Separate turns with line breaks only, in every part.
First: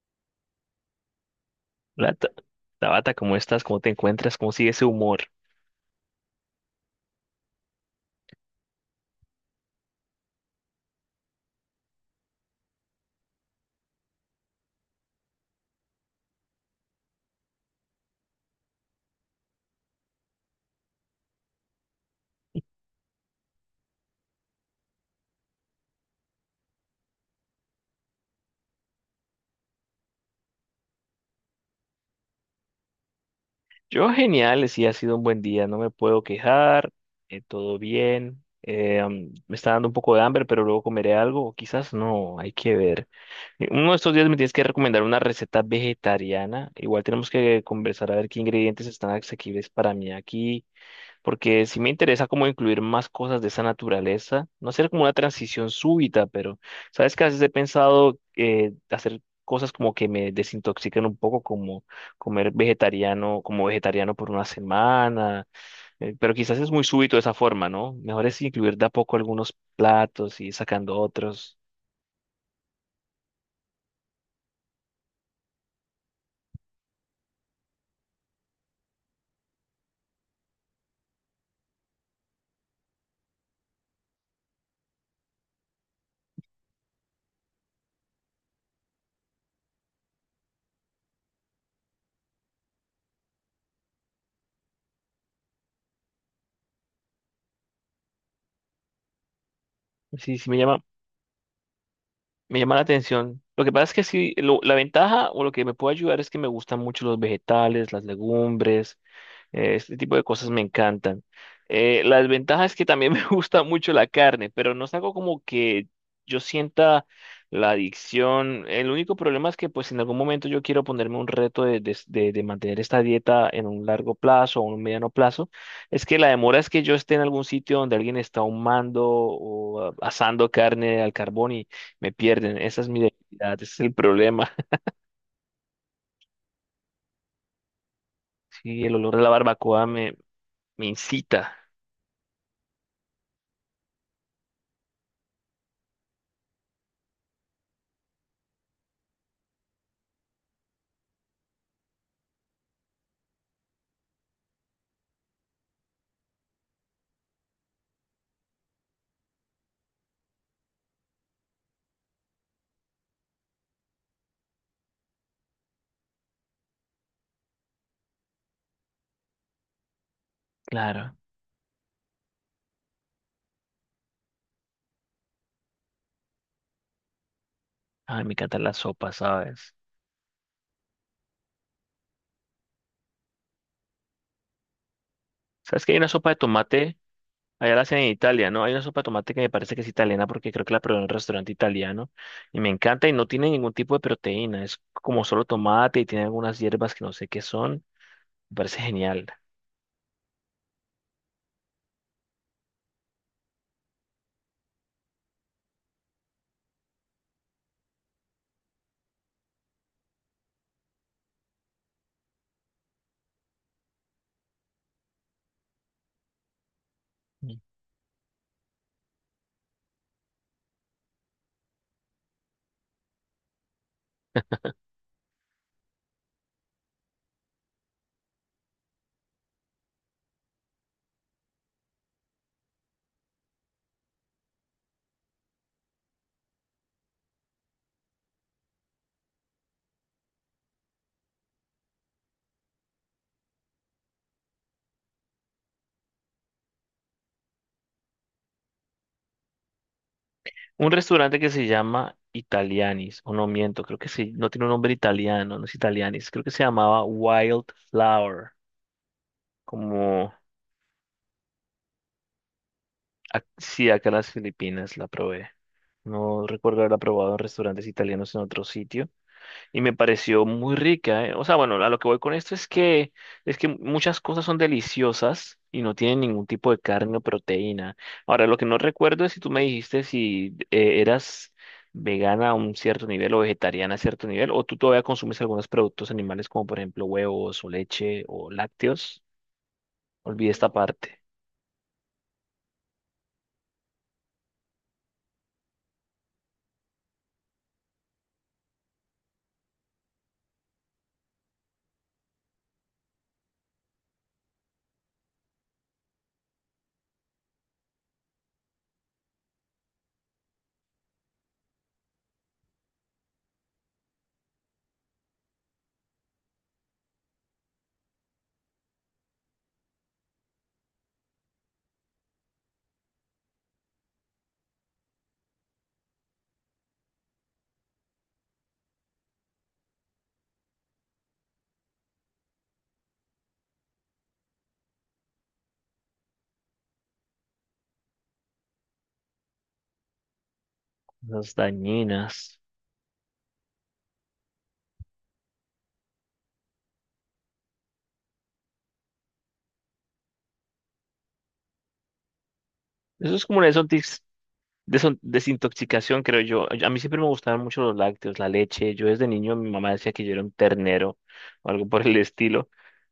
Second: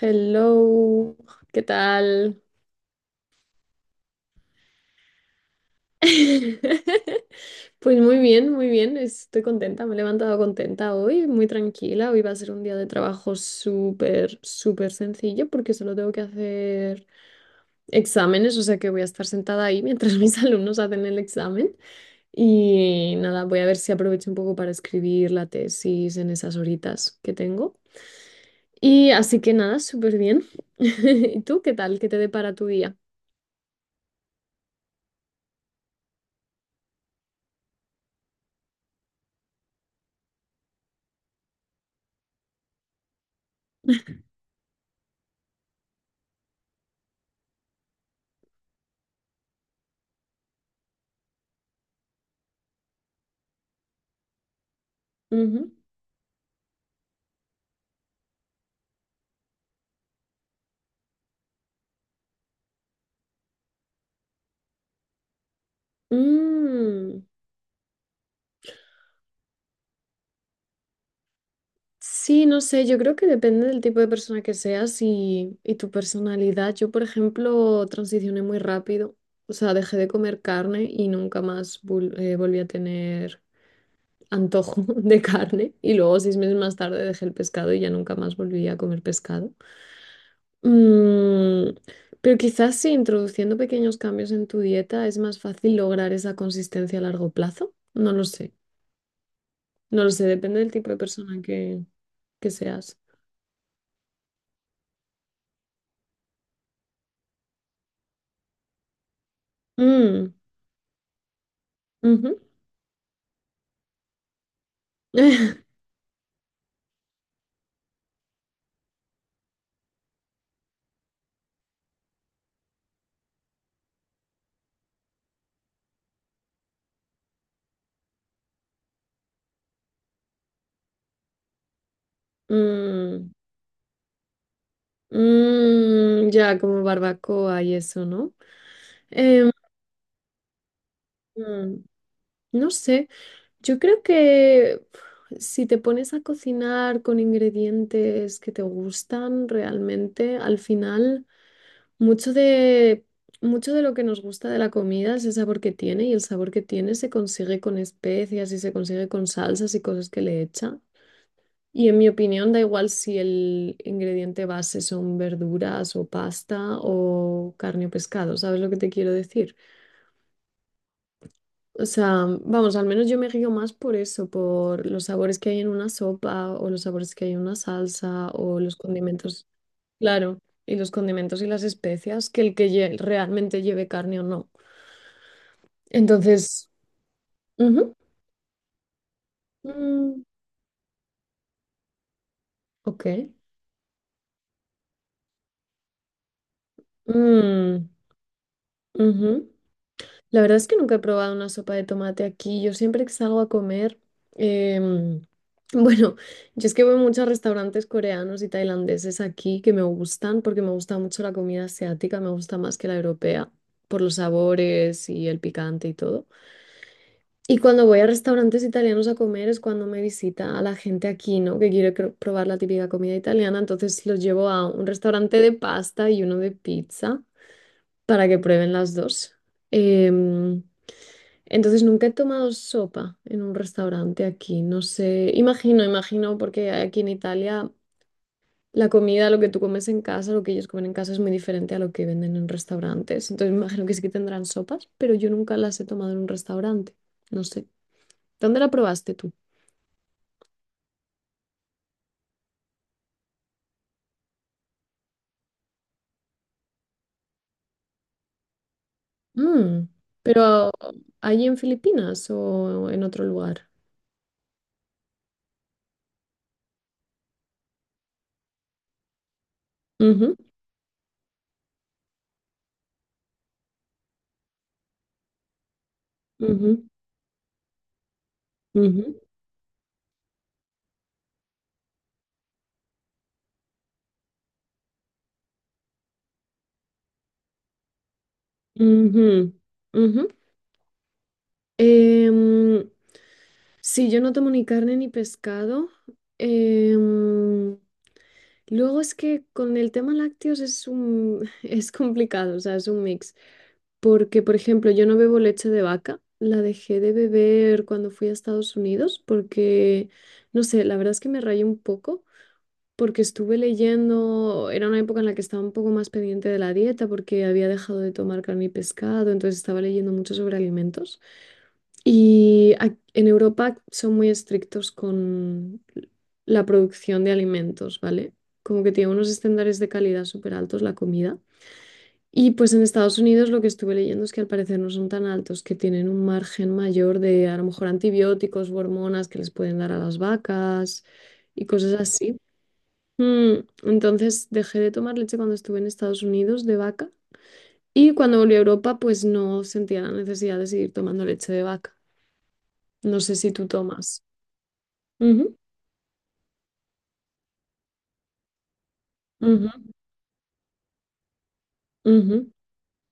Hello, ¿qué
Hola,
tal?
Tabata, ¿cómo estás? ¿Cómo te encuentras? ¿Cómo sigue ese humor?
Pues muy bien, estoy contenta, me he levantado contenta hoy, muy tranquila, hoy va a ser un día de trabajo súper sencillo porque solo tengo que hacer exámenes, o sea que voy a estar sentada ahí mientras mis alumnos hacen el examen y nada, voy a ver si aprovecho un poco para escribir la tesis en esas horitas que tengo. Y así que nada, súper bien. ¿Y tú qué tal? ¿Qué te depara tu día?
Yo genial, sí, ha sido un buen día, no me puedo quejar. Todo bien. Me está dando un poco de hambre, pero luego comeré algo, o quizás no, hay que ver. Uno de estos días me tienes que recomendar una receta vegetariana. Igual tenemos que conversar a ver qué ingredientes están asequibles para mí aquí, porque sí me interesa como incluir más cosas de esa naturaleza, no hacer como una transición súbita. Pero sabes que a veces he pensado hacer cosas como que me desintoxiquen un poco, como comer vegetariano, como vegetariano por una semana. Pero quizás es muy súbito de
Mm,
esa forma, ¿no? Mejor es incluir de a poco algunos platos y sacando otros.
sí, no sé, yo creo que depende del tipo de persona que seas y tu personalidad. Yo, por ejemplo, transicioné muy rápido, o sea, dejé de comer carne y nunca más volví a tener antojo de carne. Y luego, seis meses más tarde, dejé el pescado y ya nunca más volví a comer pescado. Mm, pero quizás sí, introduciendo pequeños cambios en tu dieta es más fácil lograr esa consistencia a largo plazo. No lo sé,
Sí,
depende del tipo de persona que
me llama la
seas.
atención. Lo que pasa es que sí, la ventaja o lo que me puede ayudar es que me gustan mucho los vegetales, las legumbres. Este tipo de
Mm,
cosas me encantan. La
ujú.
desventaja es que también me gusta mucho la carne, pero no es algo como que yo sienta la adicción. El único problema es que pues en algún momento yo quiero ponerme un reto de mantener esta dieta en un largo plazo o un mediano plazo. Es que la demora es que yo esté en algún sitio donde alguien está ahumando o asando carne al carbón y me pierden. Esa es mi
Mm,
debilidad, ese es el problema.
mm, ya, como barbacoa y eso, ¿no?
Sí, el olor de
Em,
me incita.
mm, no sé, yo creo que pf, si te pones a cocinar con ingredientes que te gustan realmente, al final mucho de, mucho de lo que nos gusta de la comida es el sabor que tiene y el sabor que tiene se consigue con especias y se consigue con salsas y cosas que le echan. Y en mi opinión, da igual si el ingrediente base son verduras o pasta o carne o pescado, ¿sabes lo que te quiero decir?
Claro.
O sea, vamos, al menos yo me guío más por eso, por los sabores que hay en una sopa o los sabores que hay en una
Ay,
salsa
me
o
encantan
los
las sopas,
condimentos,
¿sabes?
claro, y los condimentos y las especias que el que realmente lleve carne o no.
¿Sabes que hay una sopa de
Entonces,
tomate? Allá la
ujú,
hacen en Italia, ¿no? Hay una sopa de tomate que me parece que es
mm,
italiana porque creo que la probé en un restaurante italiano y me
ok.
encanta, y no tiene ningún tipo de proteína. Es como solo tomate y tiene algunas hierbas que no sé qué son.
Mm,
Me parece genial.
ujú. La verdad es que nunca he probado una sopa de tomate aquí. Yo siempre que salgo a comer, em, bueno, yo es que voy mucho a muchos restaurantes coreanos y tailandeses aquí que me gustan porque me gusta mucho la comida asiática, me gusta más que la europea por los sabores y el picante y todo. Y
Mm.
cuando voy a restaurantes italianos a comer es cuando me visita a la gente aquí, ¿no? Que quiere probar la típica comida italiana, entonces los llevo a un restaurante de pasta y uno de pizza para que prueben las dos. Em, entonces nunca he tomado sopa en un restaurante aquí, no sé, imagino, porque aquí en Italia la comida, lo que tú comes en casa, lo que ellos comen en casa es muy diferente a lo que venden en restaurantes. Entonces me imagino que sí que tendrán sopas, pero yo nunca las he tomado en un restaurante, no sé. ¿Dónde la probaste tú?
Un restaurante que se llama Italianis, o no miento, creo que sí, no tiene un nombre italiano, no es Italianis, creo que se llamaba Wildflower,
Mm,
como…
pero allí en Filipinas o en otro lugar.
Sí, acá en las Filipinas la probé. No recuerdo haberla probado en restaurantes italianos en otro sitio. Y me
Ujú,
pareció muy rica, ¿eh? O sea, bueno, a lo que voy con esto es que muchas cosas son deliciosas y no tienen ningún tipo de
ujú,
carne o proteína. Ahora, lo que no
ujú,
recuerdo es si tú me dijiste si eras vegana a un cierto nivel o vegetariana a cierto nivel, o tú todavía consumes algunos productos animales como por ejemplo huevos o leche o lácteos.
ujú, ujú.
Olvidé esta parte.
Em, sí, yo no tomo ni carne ni pescado. Em, luego es que con el tema lácteos es un, es complicado, o sea, es un mix. Porque, por ejemplo, yo no bebo leche de vaca. La dejé de beber cuando fui a Estados Unidos porque, no sé, la verdad es que me rayé un poco porque estuve leyendo, era una época en la que estaba un poco más pendiente de la dieta porque había dejado de tomar carne y pescado, entonces estaba leyendo mucho sobre alimentos. Y en Europa son muy estrictos con la producción de alimentos, ¿vale? Como que tiene unos estándares de calidad súper altos la comida. Y pues en Estados Unidos lo que estuve leyendo es que al parecer no son tan altos, que tienen un margen mayor de a lo mejor antibióticos u hormonas que les pueden dar a las vacas
Las
y cosas así.
dañinas.
Mm, entonces dejé de tomar leche cuando estuve en Estados Unidos de vaca y cuando volví a Europa pues no sentía la necesidad de seguir tomando leche de vaca. No
Eso
sé
es
si
como
tú
una
tomas. Ujú,
Desintoxicación, creo yo. A mí siempre me gustaban mucho los lácteos, la leche. Yo desde niño mi
ujú,
mamá decía que yo era un ternero o algo por el
ujú,
estilo.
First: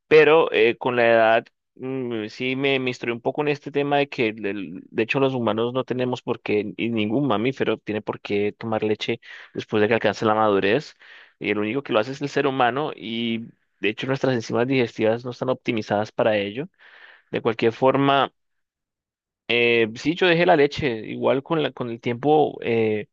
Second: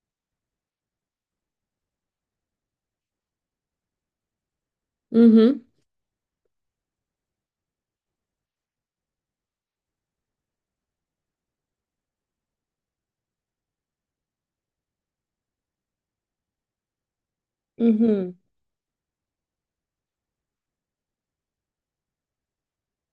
Pero con la edad sí me instruí un poco en este tema de que de hecho los
ujú,
humanos no tenemos por qué, y ningún mamífero tiene por qué tomar leche después de que alcance la madurez. Y el único que lo hace es el ser humano, y de hecho nuestras enzimas digestivas no están optimizadas para ello. De cualquier forma,
ujú,
sí, yo dejé la leche. Igual con el tiempo.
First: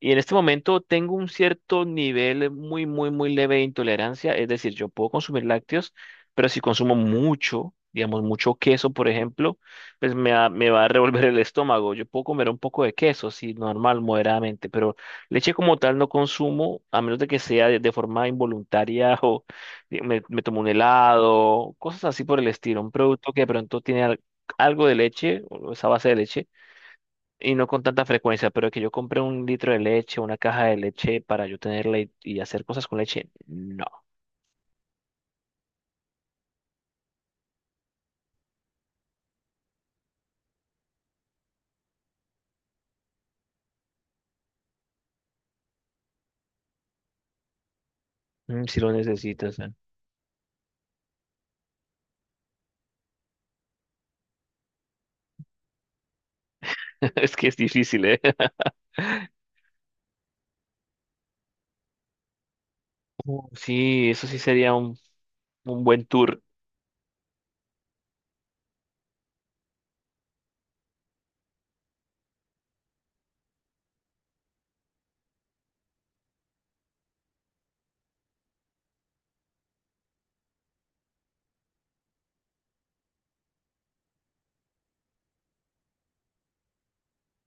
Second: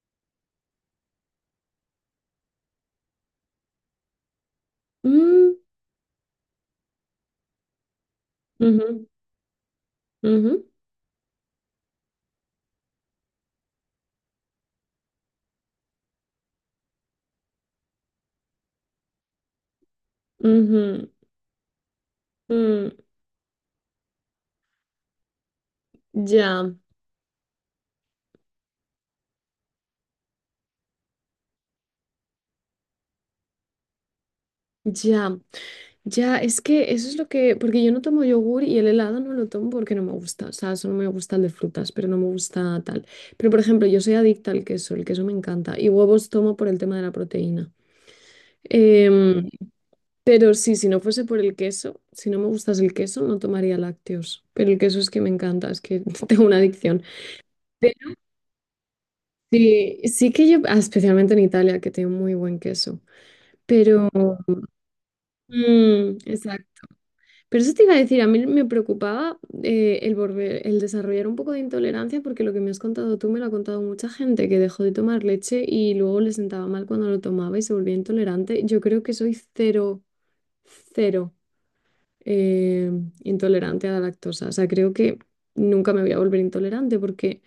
Y en este momento tengo un cierto nivel muy, muy, muy leve de intolerancia, es decir, yo puedo consumir
mm,
lácteos, pero si consumo mucho, digamos, mucho queso,
ujú,
por ejemplo, pues
ujú,
me va a revolver el estómago. Yo puedo comer un poco de queso, sí, normal, moderadamente, pero leche como tal no consumo, a menos de que sea de forma involuntaria, o me tomo un
ujú,
helado, cosas así por el estilo,
mm,
un producto que de pronto tiene algo de leche, o esa base de leche,
ya,
y no con tanta frecuencia. Pero que yo compré un litro de leche, una caja de leche para yo tenerla y hacer cosas con leche, no.
ya, ya, es que eso es lo que, porque yo no tomo yogur y el helado no lo tomo porque no me gusta, o sea, solo me gusta el de frutas, pero no me gusta tal. Pero por ejemplo, yo soy adicta al queso, el queso me encanta y huevos tomo por el tema de la proteína.
Mm, si lo
Em,
necesitas, ¿eh?
pero sí, si no fuese por el queso, si no me gustas el queso, no tomaría lácteos, pero el queso es que me encanta, es que tengo una adicción.
Es que es difícil, ¿eh?
Sí, sí que yo, ah, especialmente en Italia, que tiene muy buen queso, pero...
Sí, eso sí sería un buen
mm,
tour
exacto. Pero eso te iba a decir, a mí me preocupaba el el desarrollar un poco de intolerancia, porque lo que me has contado tú me lo ha contado mucha gente que dejó de tomar leche y luego le sentaba mal cuando lo tomaba y se volvía intolerante. Yo creo que soy cero eh, intolerante a la lactosa. O sea, creo que nunca me voy a volver intolerante porque...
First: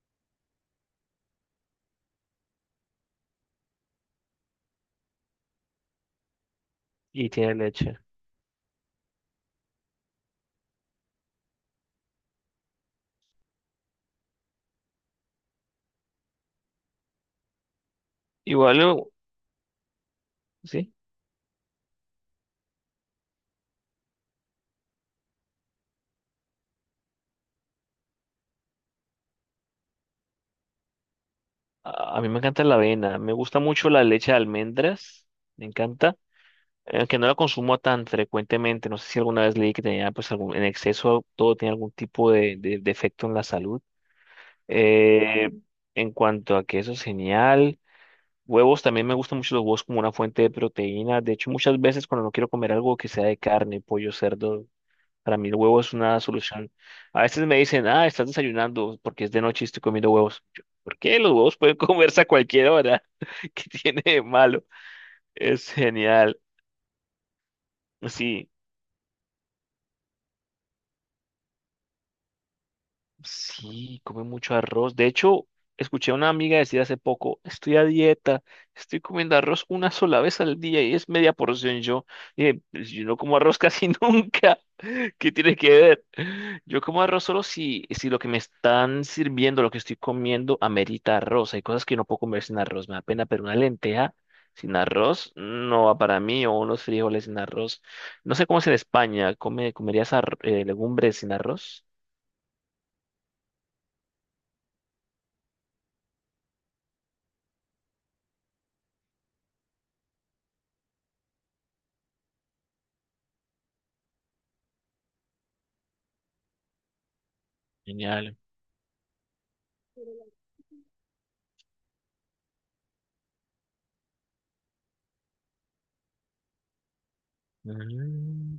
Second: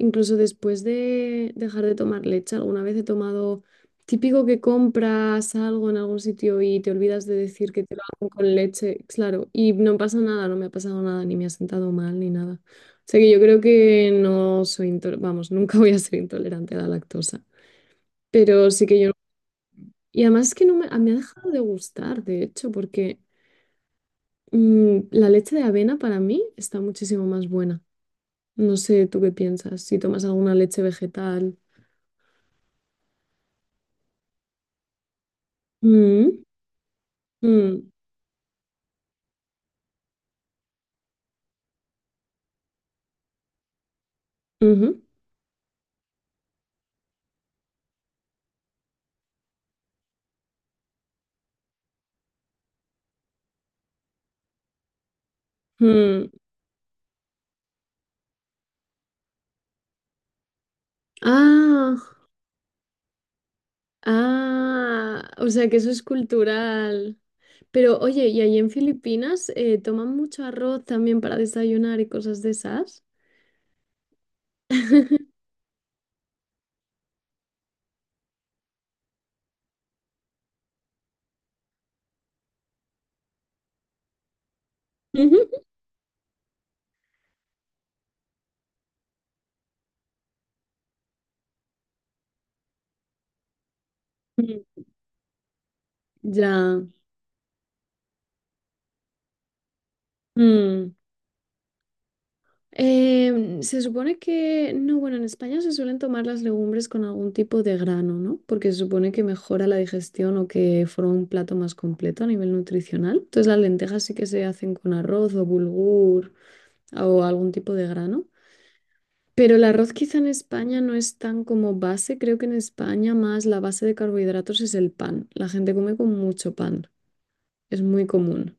Incluso después de dejar de tomar leche, alguna vez he tomado, típico que compras algo en algún sitio y te olvidas
y
de
tiene
decir que te
leche.
lo hago con leche, claro, y no pasa nada, no me ha pasado nada, ni me ha sentado mal, ni nada. O sea que yo creo que no soy, vamos, nunca voy a ser intolerante a la lactosa, pero
Igual,
sí que yo... no. Y además es que no me,
sí,
me ha dejado de gustar, de hecho, porque mm, la leche de avena para mí está muchísimo más buena. No sé, ¿tú qué piensas? Si tomas alguna leche vegetal.
a mí me encanta la avena, me gusta mucho la leche de almendras, me encanta,
Mm.
aunque no la consumo
Mm,
tan frecuentemente. No sé si alguna vez leí que tenía pues algún, en exceso todo tiene algún tipo de efecto en la salud.
ujú,
Eh, en cuanto a que eso es genial. Huevos, también me gustan mucho los huevos como una fuente de proteína. De hecho, muchas veces cuando no quiero comer algo que sea de carne, pollo, cerdo, para mí el huevo es una
mm.
solución. A veces me dicen, ah, estás desayunando porque es de noche y estoy comiendo huevos. Yo, ¿por qué? Los huevos pueden
Ah,
comerse a cualquier hora. ¿Qué tiene de malo?
ah, o sea
Es
que eso es
genial.
cultural. Pero oye, ¿y
Sí.
allí en Filipinas toman mucho arroz también para desayunar y cosas de esas?
Sí, come mucho arroz. De hecho, escuché a una amiga decir hace poco, estoy a dieta, estoy comiendo arroz una sola vez al día y es media porción. Yo dije, "Pues yo no como arroz casi nunca. ¿Qué
Ujú.
tiene que ver?" Yo como arroz solo si, si lo que me están sirviendo, lo que estoy comiendo, amerita arroz. Hay cosas que no puedo comer sin arroz, me da pena, pero una lenteja
Mm,
sin arroz no va para mí, o unos
ya.
frijoles sin arroz. No sé cómo es en España, ¿come, comerías
Mm.
legumbres sin arroz?
Se supone que, no, bueno, en España se suelen tomar las legumbres con algún tipo de grano, ¿no? Porque se supone que mejora la digestión o que forma un plato más completo a nivel nutricional. Entonces las lentejas sí que se hacen con arroz o bulgur, o algún tipo de grano.
Genial.
Pero el arroz quizá en España no es tan como base. Creo que en España más la base de carbohidratos es el pan. La gente come con mucho pan. Es muy común.
Mm,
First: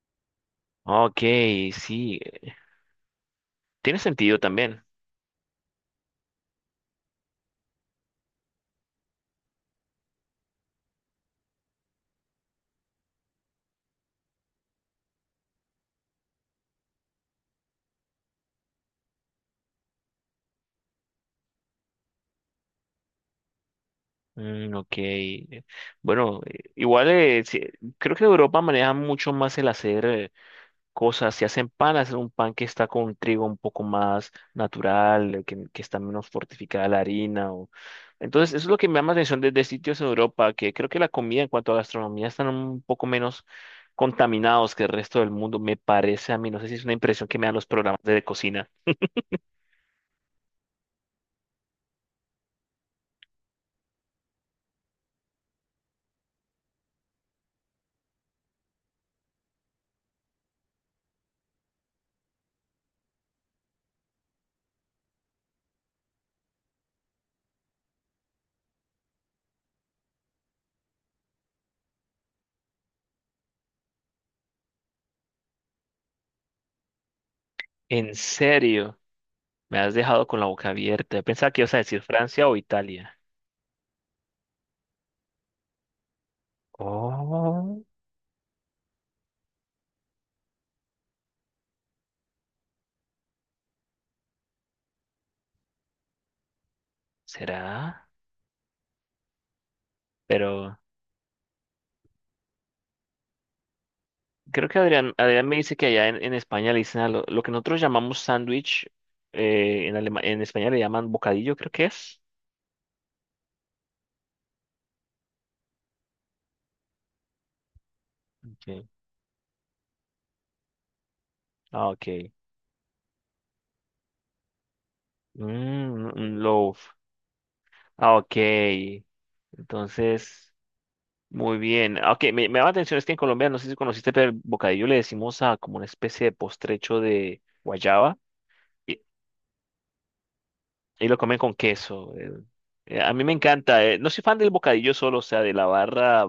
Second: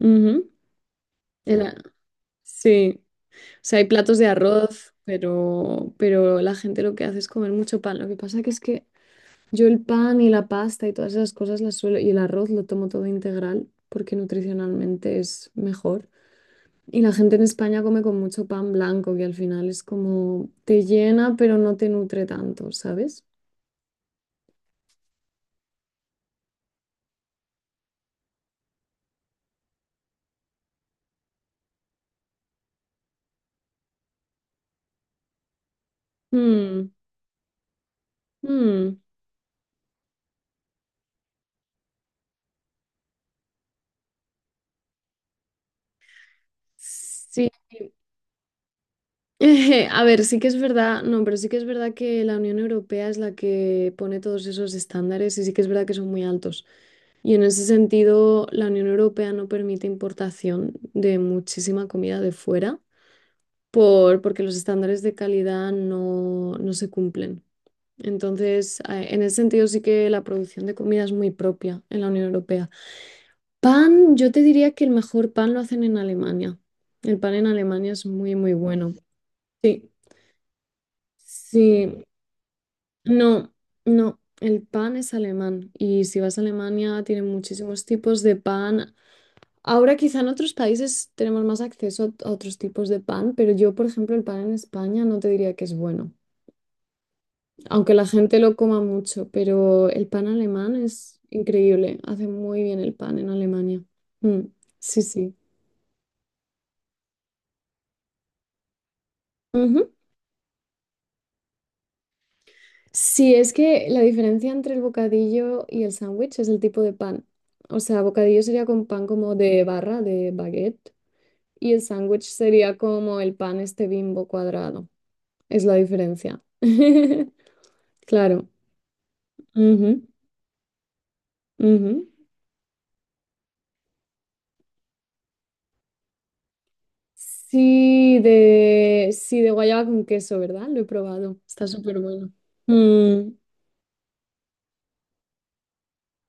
Ujú.
ok,
El a-
sí,
sí. O sea, hay
tiene
platos de
sentido también.
arroz, pero la gente lo que hace es comer mucho pan. Lo que pasa que es que yo el pan y la pasta y todas esas cosas las suelo, y el arroz lo tomo todo integral porque nutricionalmente es mejor. Y la gente en España come con mucho pan blanco, que al final es como te llena, pero no te nutre tanto, ¿sabes?
Mm, ok, bueno, igual Sí, creo que Europa maneja mucho más el hacer cosas, si hacen pan, hacen un pan que está con trigo un poco más natural, que está menos fortificada
Mm,
la harina. Entonces, eso es lo que me
mm.
llama la atención desde sitios en Europa, que creo que la comida en cuanto a gastronomía están un poco menos contaminados que el resto del mundo, me parece a mí, no sé si es una impresión que me
Sí.
dan los programas de cocina.
A ver, sí que es verdad, no, pero sí que es verdad que la Unión Europea es la que pone todos esos estándares y sí que es verdad que son muy altos. Y en ese sentido, la Unión Europea no permite importación de muchísima comida de fuera porque los estándares de calidad no, no se cumplen. Entonces, en ese sentido sí que la producción de comida es muy propia en la Unión Europea. Pan, yo te diría que el mejor pan lo hacen en Alemania. El pan en Alemania es
¿En
muy bueno.
serio? Me
Sí,
has dejado con la boca abierta. Yo pensaba que ibas a decir
sí,
Francia o Italia.
no, no, el pan es alemán y si vas a Alemania tienen muchísimos
Oh.
tipos de pan. Ahora quizá en otros países tenemos más acceso a otros tipos de pan, pero yo, por ejemplo, el pan en España no te diría que es bueno, aunque la
¿Será?
gente lo coma mucho, pero el pan alemán
Pero
es increíble, hace muy bien el pan en Alemania. Mm,
creo que
sí,
Adrián,
sí.
Adrián me dice que allá en España le dicen a lo que nosotros llamamos sándwich,
Ujú.
en España le llaman bocadillo, creo que es.
Sí, es que la diferencia entre el bocadillo y el sándwich es el tipo de pan. O sea, bocadillo sería
Okay.
con pan como de barra, de baguette, y el
Ah, ok.
sándwich sería como el pan este Bimbo cuadrado. Es la
Mm, un
diferencia.
loaf. Ah, ok.
Claro. Ujú,
Entonces, muy bien.
ujú.
Ah, ok, me llama la atención es que en Colombia, no sé si conociste, pero el bocadillo le decimos a como una especie de postrecho de guayaba.
Sí, de guayaba con queso, ¿verdad? Lo he
Y lo
probado.
comen con
Está súper
queso.
bueno.
A mí
Mm,
me encanta. No soy fan del bocadillo solo, o sea, de la barra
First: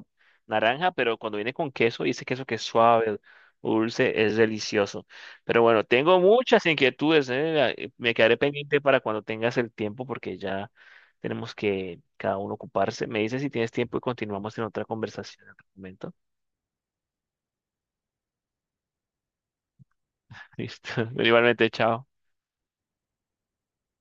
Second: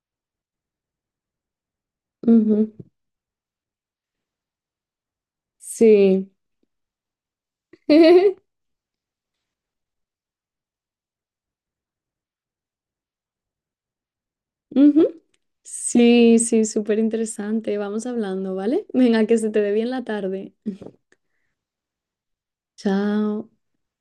naranja, pero cuando viene con queso y ese queso que es
ujú.
suave, dulce, es delicioso. Pero bueno, tengo
Sí.
muchas inquietudes. Me quedaré pendiente para cuando tengas el tiempo porque ya tenemos que cada uno ocuparse. Me dices si tienes tiempo y continuamos en otra
Ujú.
conversación en otro momento.
Sí, sí, súper interesante. Vamos hablando, ¿vale? Venga, que se te dé bien la tarde.
Listo. Igualmente, chao.
Chao.